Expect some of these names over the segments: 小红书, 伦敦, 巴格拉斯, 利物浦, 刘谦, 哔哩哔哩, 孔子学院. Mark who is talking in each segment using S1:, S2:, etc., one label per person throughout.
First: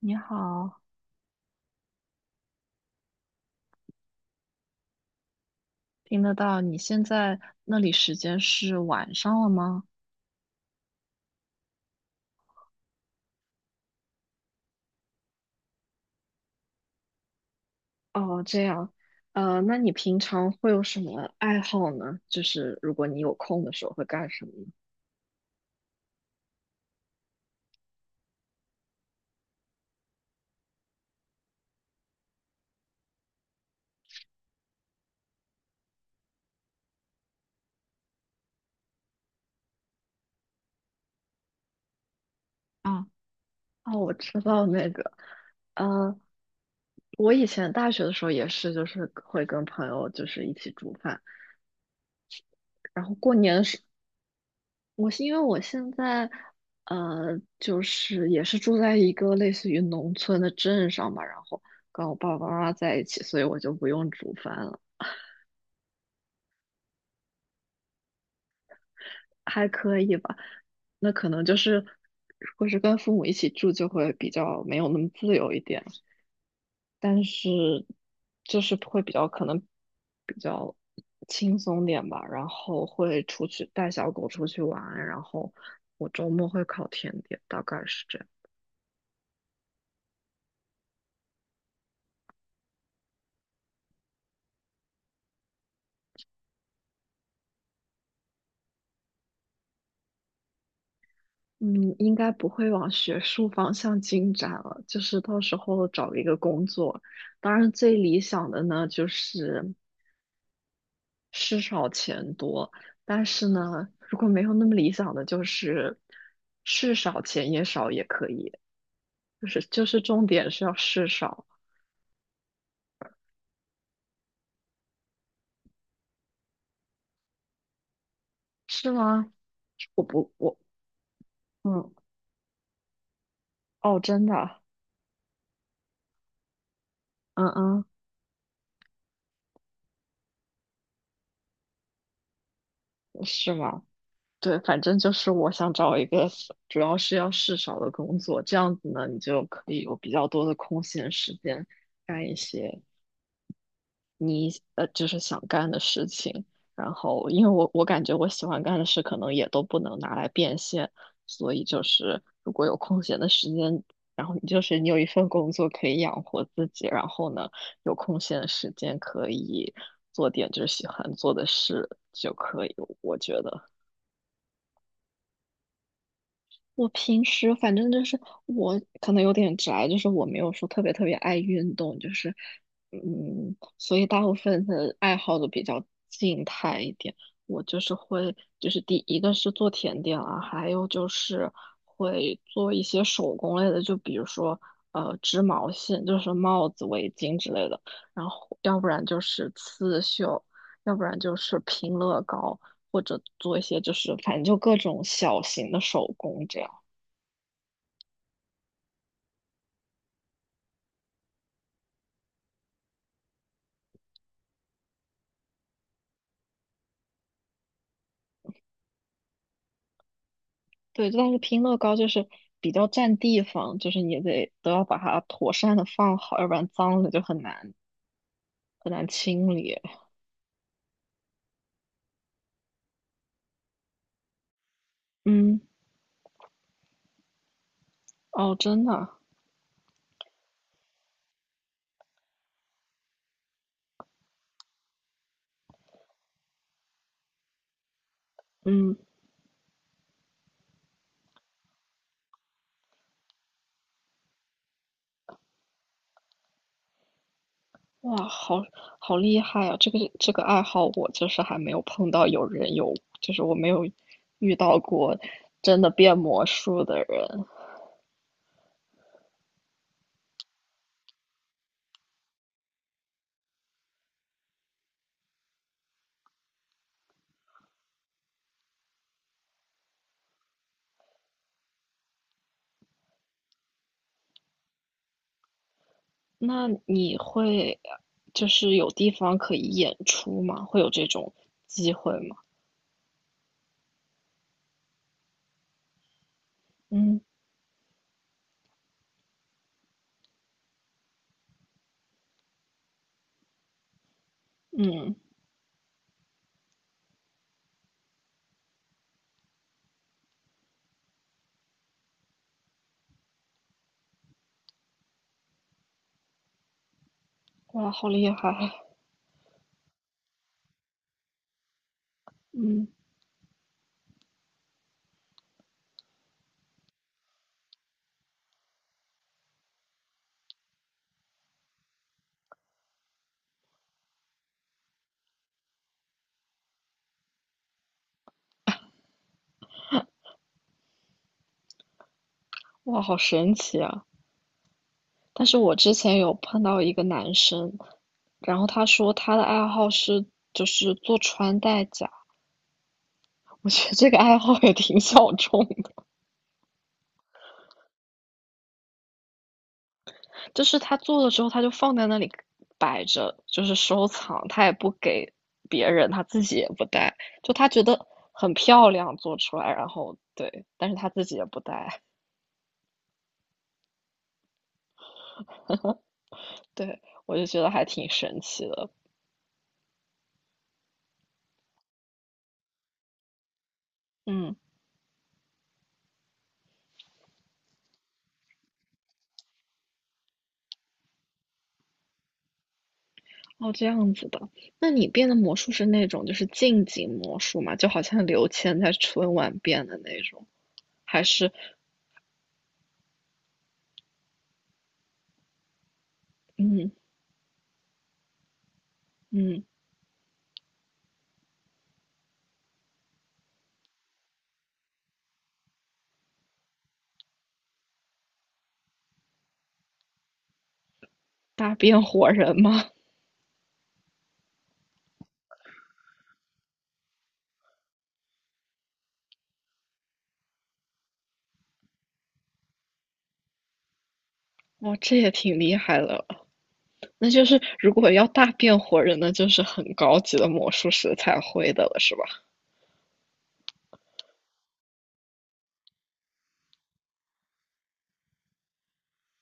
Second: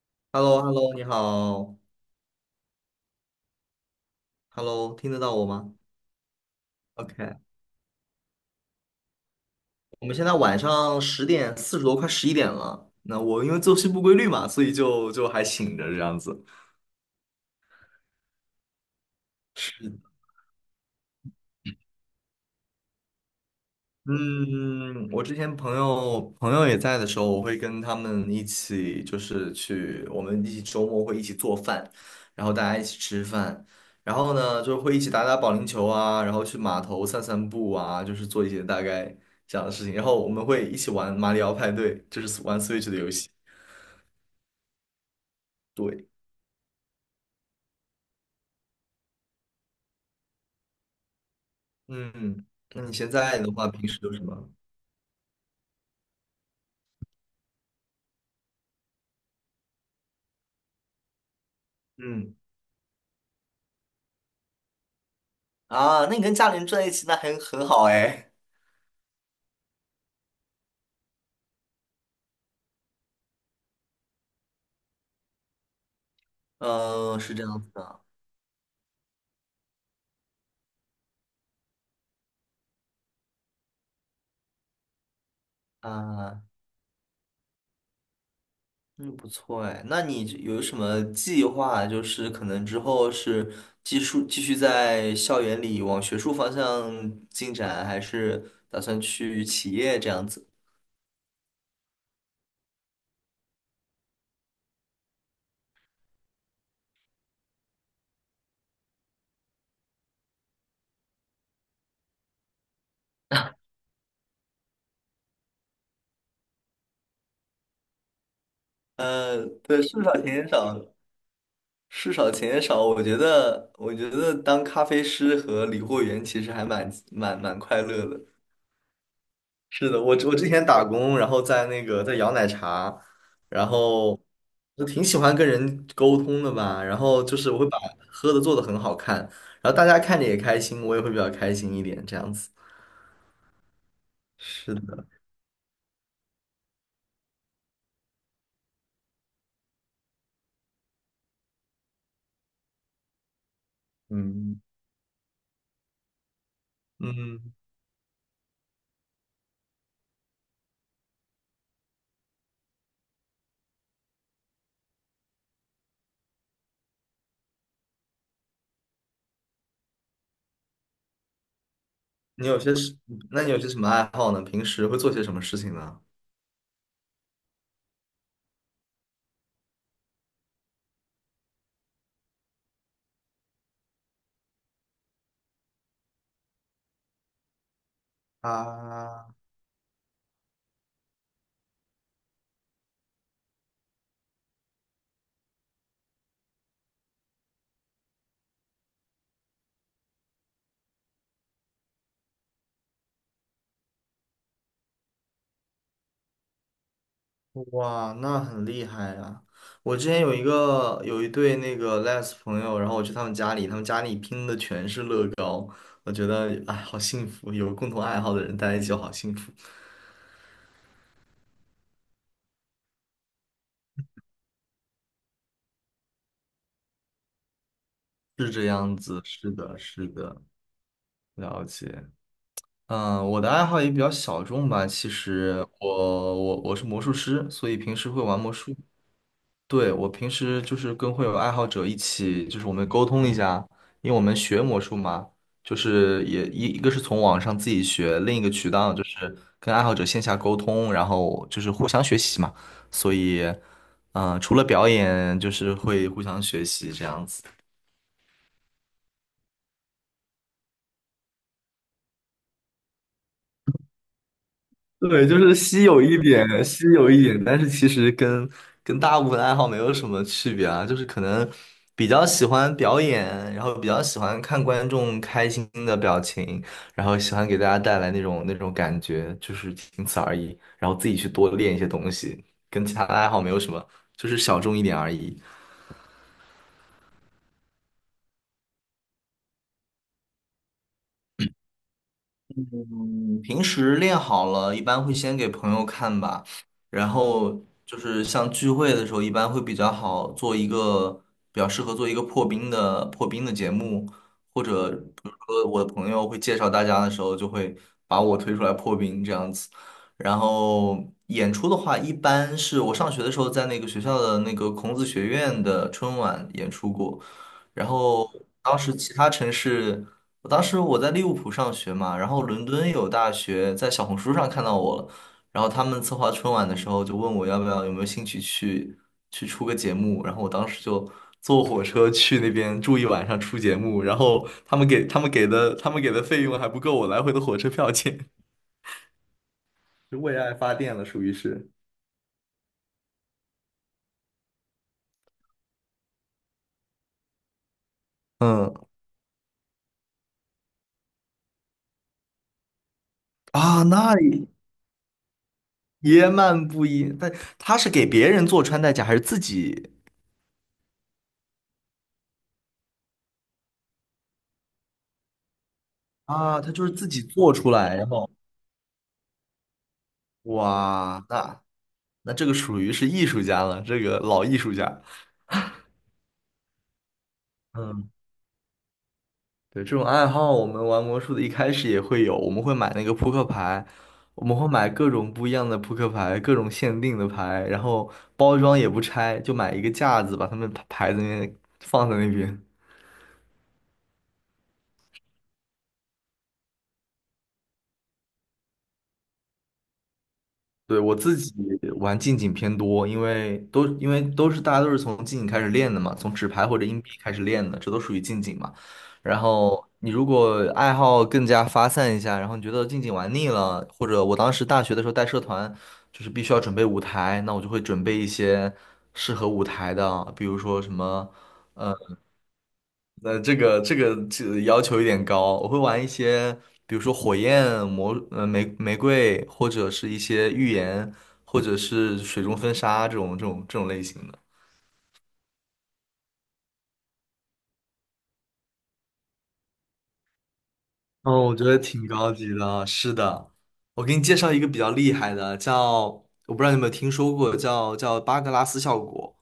S1: 你
S2: h e l l o h e l l
S1: 好，
S2: o 你好，Hello，听得到我吗
S1: 听得到？你现在
S2: ？OK，
S1: 那里时间是晚上了吗？
S2: 我们现在晚上10点40多，快11点了。那我因为作息不规律嘛，所以就还醒着这样子。
S1: 哦，这样，那你
S2: 是，
S1: 平常会有什么爱好呢？就是如果你有空的时候会干什么呢？
S2: 嗯，我之前朋友也在的时候，我会跟他们一起，就是去我们一起周末会一起做饭，然后大家一起吃饭，然后呢就会一起打打保龄球啊，然后去码头散散步啊，就是做一些大概这样的事情，然后我们会一起玩马里奥派对，就是玩 Switch 的
S1: 啊，
S2: 游戏。
S1: 哦，我知道那个，
S2: 对，
S1: 呃，我以前大学的时候也是，就是会跟朋友就是一起煮饭，
S2: 嗯，那你
S1: 然
S2: 现
S1: 后过
S2: 在的
S1: 年的
S2: 话，
S1: 时，
S2: 平时都什么？
S1: 我是因为我现在，就是也是住在一个类似于农村的镇上吧，然后跟我
S2: 嗯
S1: 爸爸妈妈在一起，所以我就不用煮饭了。
S2: 啊，那你跟家里人住在一起，那很好哎。
S1: 还可以吧。那可能就是，如果是跟父母一起住，就会比较没有那么自由一点，
S2: 嗯、
S1: 但
S2: 是这样子
S1: 是
S2: 的
S1: 就是会比较可能比较轻松点吧。然后会出去带小狗出去玩，然后我周
S2: 啊。
S1: 末会烤甜点，大概是这样。
S2: 嗯，不错哎。那你有什么计划？就是可能之后是继续在校园里往学术方向进展，还是打算去企业这样子？
S1: 嗯，应该不会往学术方向进展了，就是到时候找一个工作。当然，最理想的呢，就是。事少钱多，但是呢，如果没有那么理想的，就是事少钱也少也可以，
S2: 呃，
S1: 就是
S2: 对，
S1: 就
S2: 事
S1: 是
S2: 少
S1: 重
S2: 钱也
S1: 点是要
S2: 少，
S1: 事少，
S2: 事少钱也少。我觉得当咖啡师和理货员其实还蛮快乐的。
S1: 是吗？
S2: 是的，
S1: 我
S2: 我
S1: 不
S2: 我之
S1: 我
S2: 前打工，然后在那
S1: 嗯，
S2: 个在摇奶茶，然
S1: 哦，
S2: 后
S1: 真的，
S2: 我挺喜欢跟人沟通的吧，然后就
S1: 嗯
S2: 是我会把
S1: 嗯，
S2: 喝的做的很好看，然后大家看着也开心，我也会比较开心一点，这样子。
S1: 是吗？对，
S2: 是
S1: 反正
S2: 的，
S1: 就是我想找一个主要是要事少的工作，这样子呢，你就可以有比较多的空闲时间干一些你
S2: 嗯
S1: 就是想干的事情。然后，因为
S2: 嗯，
S1: 我感觉我喜欢干的事可能也都不能拿来变现，所以就是如果有空闲的时间，然后你就是你有一份工作可以养活自己，然后呢有空闲的时间可以做点就是喜欢做的事就
S2: 你有
S1: 可
S2: 些
S1: 以，
S2: 什，
S1: 我觉
S2: 那你有
S1: 得。
S2: 些什么爱好呢？平时会做些什么事情呢？
S1: 我平时反正就是我可能有点宅，就是我没有说特别爱运动，就是嗯，所以大部分的爱好都比较静态一点。我就是会，就是第一
S2: 啊，
S1: 个是做甜点啊，还有就是会做一些手工类的，就比如说织毛线，就是帽子、围巾之类的，然后要不然就是刺绣，要不然就是拼乐高。或者做一些就是反正就各种小型的手工这样。
S2: 哇，那很厉害啊！我之前有一对那个 les 朋友，然后我去他们家里，他们家里拼的全是乐高，我觉得哎，好幸福，有共同爱好的人待在一起就好幸福。
S1: 对，但是拼乐高就是比较占地方，就是你得都要把它妥善的放好，要不然脏了就很难清理。
S2: 了解，我的爱好也比较小众吧，其
S1: 嗯，
S2: 实我是魔术师，所以平时会玩魔
S1: 哦，
S2: 术。
S1: 真的啊，
S2: 对，我平时就是跟会有爱好者一起，就是我们沟通一下，因为我们学魔术嘛，就是也一个是从网上自己学，另一个渠道
S1: 嗯，
S2: 就是跟爱好者线下沟通，然后就是互相学习嘛。所以，嗯、除了表演，就是会互相学习这样子。
S1: 哇，好好厉害啊！这个爱好我就是还没有碰到有人有，就是我没有遇到过
S2: 对，就是
S1: 真
S2: 稀
S1: 的
S2: 有
S1: 变
S2: 一
S1: 魔
S2: 点，
S1: 术
S2: 稀
S1: 的
S2: 有一点，
S1: 人。
S2: 但是其实跟大部分爱好没有什么区别啊，就是可能比较喜欢表演，然后比较喜欢看观众开心的表情，然后喜欢给大家带来那种感觉，就是仅此而已。然后自己去多练一些东西，跟其他的爱好没有什么，就是小众一点而已。
S1: 那你会就是有地方可以演出吗？会有这种机会吗？
S2: 嗯平时练好了，一般会先给朋友看吧，然
S1: 嗯，
S2: 后就是像聚会的时候，一般会比较适合做一个破冰的节目，或者
S1: 嗯，
S2: 比如说我的朋友会介绍大家的时候，就会把我推出来破冰这样子。然后演出的话，一般是我上学的时候在那个学校的那个孔子学院的春晚演出过，然
S1: 哇，好厉
S2: 后
S1: 害啊，
S2: 当时其他城市。我当时我在利物浦上学嘛，然后伦
S1: 嗯。
S2: 敦有大学在小红书上看到我了，然后他们策划春晚的时候就问我要不要有没有兴趣去去出个节目，然后我当时就坐火车去那边住一晚上出节目，然后他们给的费用还不够我来回的火车票钱，就为爱发电了，属于是。
S1: 哇，好神奇啊！但是我之前有碰到一个男生，然后
S2: 嗯
S1: 他说他的爱好是就是做穿戴甲，我
S2: 啊，
S1: 觉得这
S2: 那
S1: 个爱好也挺小众的。
S2: 也蛮不一，但他是给别人做穿戴甲还是自己
S1: 就是他做了之后他就放在那里摆着，就是收藏，他也不给别人，他自己
S2: 啊？
S1: 也
S2: 他
S1: 不
S2: 就是自
S1: 戴，
S2: 己
S1: 就
S2: 做
S1: 他
S2: 出
S1: 觉
S2: 来，
S1: 得
S2: 然后
S1: 很漂亮做出来，然后对，但是他自
S2: 哇，
S1: 己也不
S2: 那
S1: 戴，
S2: 那这个属于是艺术家了，这个老艺术家。
S1: 对，我就觉得还挺
S2: 嗯，
S1: 神奇的，
S2: 对，这种爱好，我们玩魔术的一开始也会有，我们会买那个扑克牌，我
S1: 嗯。
S2: 们会买各种不一样的扑克牌，各种限定的牌，然后包装也不拆，就买一个架子，把它们牌牌子那放在那边。
S1: 哦，这样子的。那你变的魔术是那种就是近景魔术嘛？就好像刘谦在春晚变的那种，
S2: 对，我
S1: 还
S2: 自
S1: 是
S2: 己玩近景偏多，因为都是大家都是从近景开始练的嘛，从纸牌或者
S1: 嗯，
S2: 硬币开始练的，这都属于近景嘛。然
S1: 嗯，
S2: 后你如果爱好更加发散一下，然后你觉得近景玩腻了，或者我当时大学的时候带社团，就是必须要准备舞台，那我就会准备一些适合舞台的，比如说什么
S1: 大变活人吗？
S2: 那这个要求有点高，我会玩一些，比如说火焰魔，玫瑰，或者是一些预言，或者是水中分沙这种类型的。
S1: 哦，这也挺厉害的。那就是如果要大变活人，那就是很高级的魔术师才
S2: 哦，我觉
S1: 会
S2: 得
S1: 的了，
S2: 挺
S1: 是吧？
S2: 高级的。啊是的，我给你介绍一个比较厉害的，我不知道你有没有听说过，叫巴格拉斯效果。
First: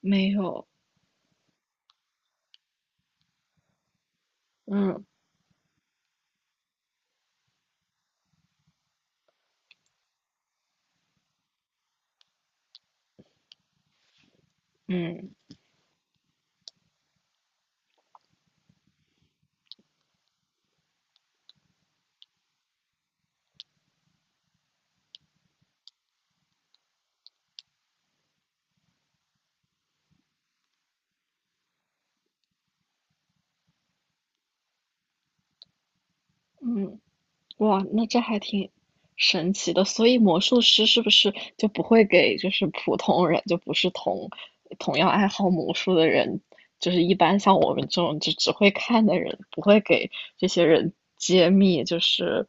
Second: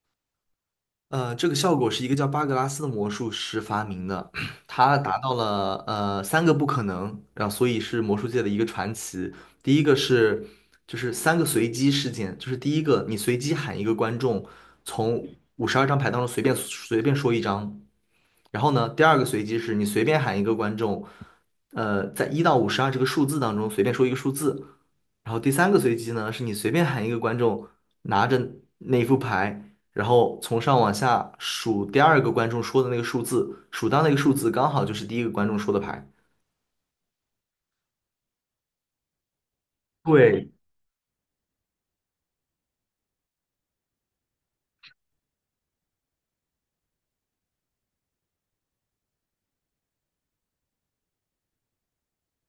S1: 没有，
S2: 这个效果是一个叫巴格拉斯的魔术师发明的，他
S1: 嗯，
S2: 达到了三个不可能，然后所以是魔术界的一个传奇。第一个是就是三个随机事件，就是第一个你随机喊一个观众从
S1: 嗯，
S2: 52张牌当中随便说一张，然后呢，第二个随机是你随便喊一个观众，呃，在1到52这个数字当中随便说一个数字，然后第三个随机呢，是你随便喊一个观众拿着那副牌，然后从上往下数第二个观众说的那个数字，数到那个数字刚好就是第一个观众说的牌。
S1: 嗯。哇，那这还挺神奇的。所以魔
S2: 对，
S1: 术师是不是就不会给就是普通人，就不是同样爱好魔术的人，就是一般像我们这种就只会看的人，不会给这些人揭秘就是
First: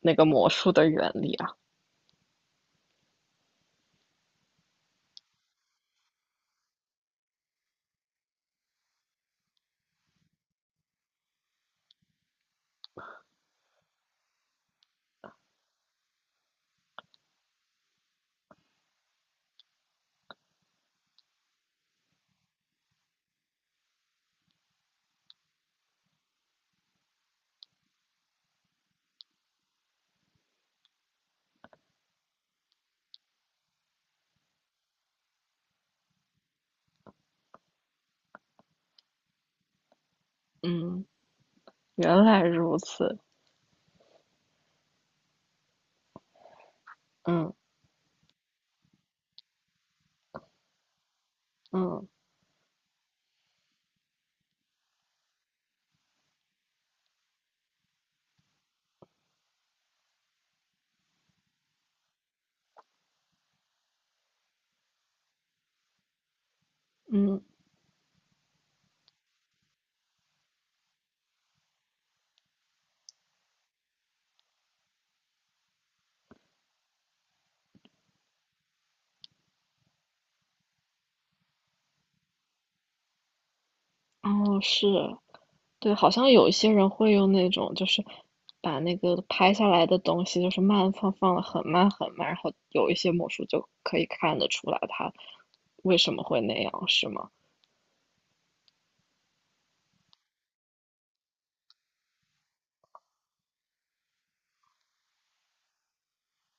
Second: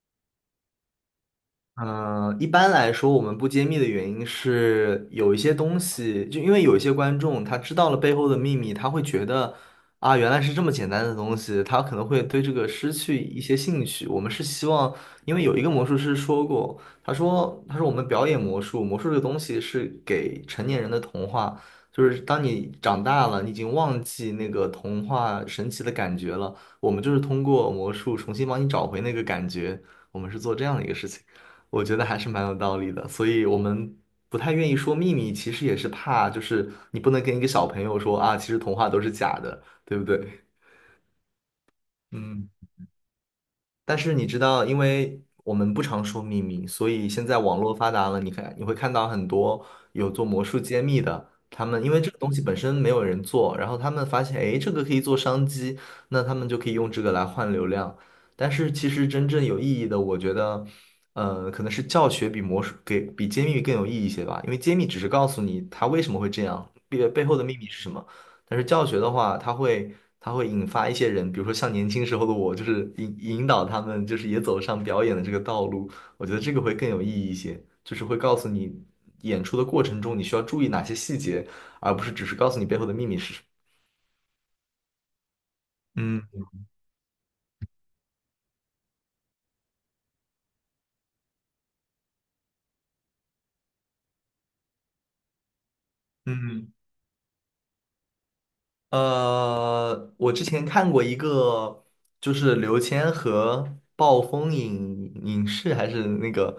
S1: 那个魔术的原理啊？
S2: 嗯，一般来说，我们不揭秘的原因是有一些东西，就因为有一些观众他知道了背后的秘密，他会觉得啊，原来是这么简单的东西，他可能会对这个失去一些兴趣。我们是希望，因为有一个魔术师说过，他说我们表演魔术，魔术这个东西是给成年人的童话，就是当你长大了，你已经忘记那个童话神奇的感觉了，我们就是通过魔术重新帮你找回那个感觉，我们是做这样的一个事情。我觉得还是蛮有道理的，所以我们不太愿意说秘密，其实也是怕，就是你不能跟一个小朋友说啊，其实童话都是假的，对不对？
S1: 嗯，原来
S2: 嗯。
S1: 如此。
S2: 但是你知道，因为我们不常说秘密，所以现在
S1: 嗯，
S2: 网络发达了，你看你会看到很多有做魔术揭秘的，他们因为
S1: 嗯，
S2: 这个东西本身没有人做，然后他们发现，哎，这个可以做商机，那他们就可以用这个来换流量。但是其实真正有意义的，我觉得，可能是教学比魔术给比揭秘更有意义一些吧，因为揭秘只是告诉你它为什么会这样，背背后
S1: 嗯，
S2: 的秘密是什么。但是教学的话，它会引发一些人，比如说像年轻时候的我，就是引导他们，就是也走上表演的这个道路。我觉得这个会更有意义一些，就是会告诉你演出的过程中你需要注意哪些细节，而不是只是告诉你背后的秘密是什么。
S1: 哦，是。对，好像有
S2: 嗯
S1: 一些人会用那种，就是把那个拍下来的东西，就是慢放，放的很慢，然后有一些魔术就可以看得出来它为什么会那
S2: 嗯。
S1: 样，是吗？
S2: 我之前看过一个，就是刘谦和暴风影影视还是那个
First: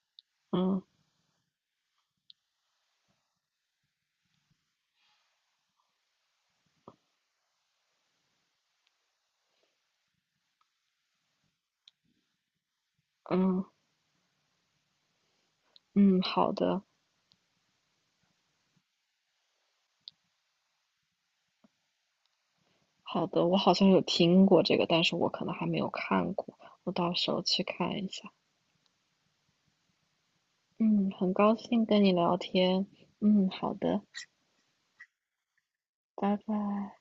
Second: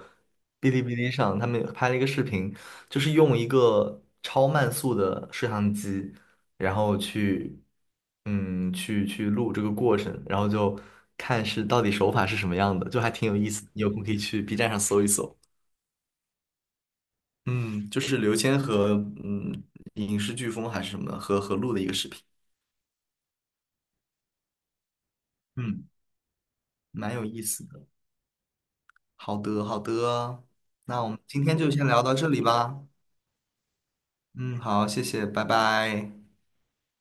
S2: 哔哩
S1: 嗯，
S2: 哔哩上，他们拍了一个视频，就是用一个超慢速的摄像机，然后去，嗯，去去录这个过程，然后就看是到底手法是什么样的，就还挺有意
S1: 嗯，
S2: 思的你有空可以去 B站上搜一搜。
S1: 嗯，好的，
S2: 嗯，就是刘谦和嗯影视飓风还是什么和录的一个视频，
S1: 好的，我好像有听过这个，但是我可能还没
S2: 嗯，
S1: 有看过，我到
S2: 蛮有
S1: 时候
S2: 意
S1: 去
S2: 思的。
S1: 看一下。
S2: 好的，好的，那我
S1: 嗯，
S2: 们
S1: 很
S2: 今
S1: 高
S2: 天就
S1: 兴
S2: 先
S1: 跟
S2: 聊
S1: 你
S2: 到这
S1: 聊
S2: 里吧。
S1: 天。嗯，好的，
S2: 嗯，好，谢谢，拜拜。
S1: 拜拜。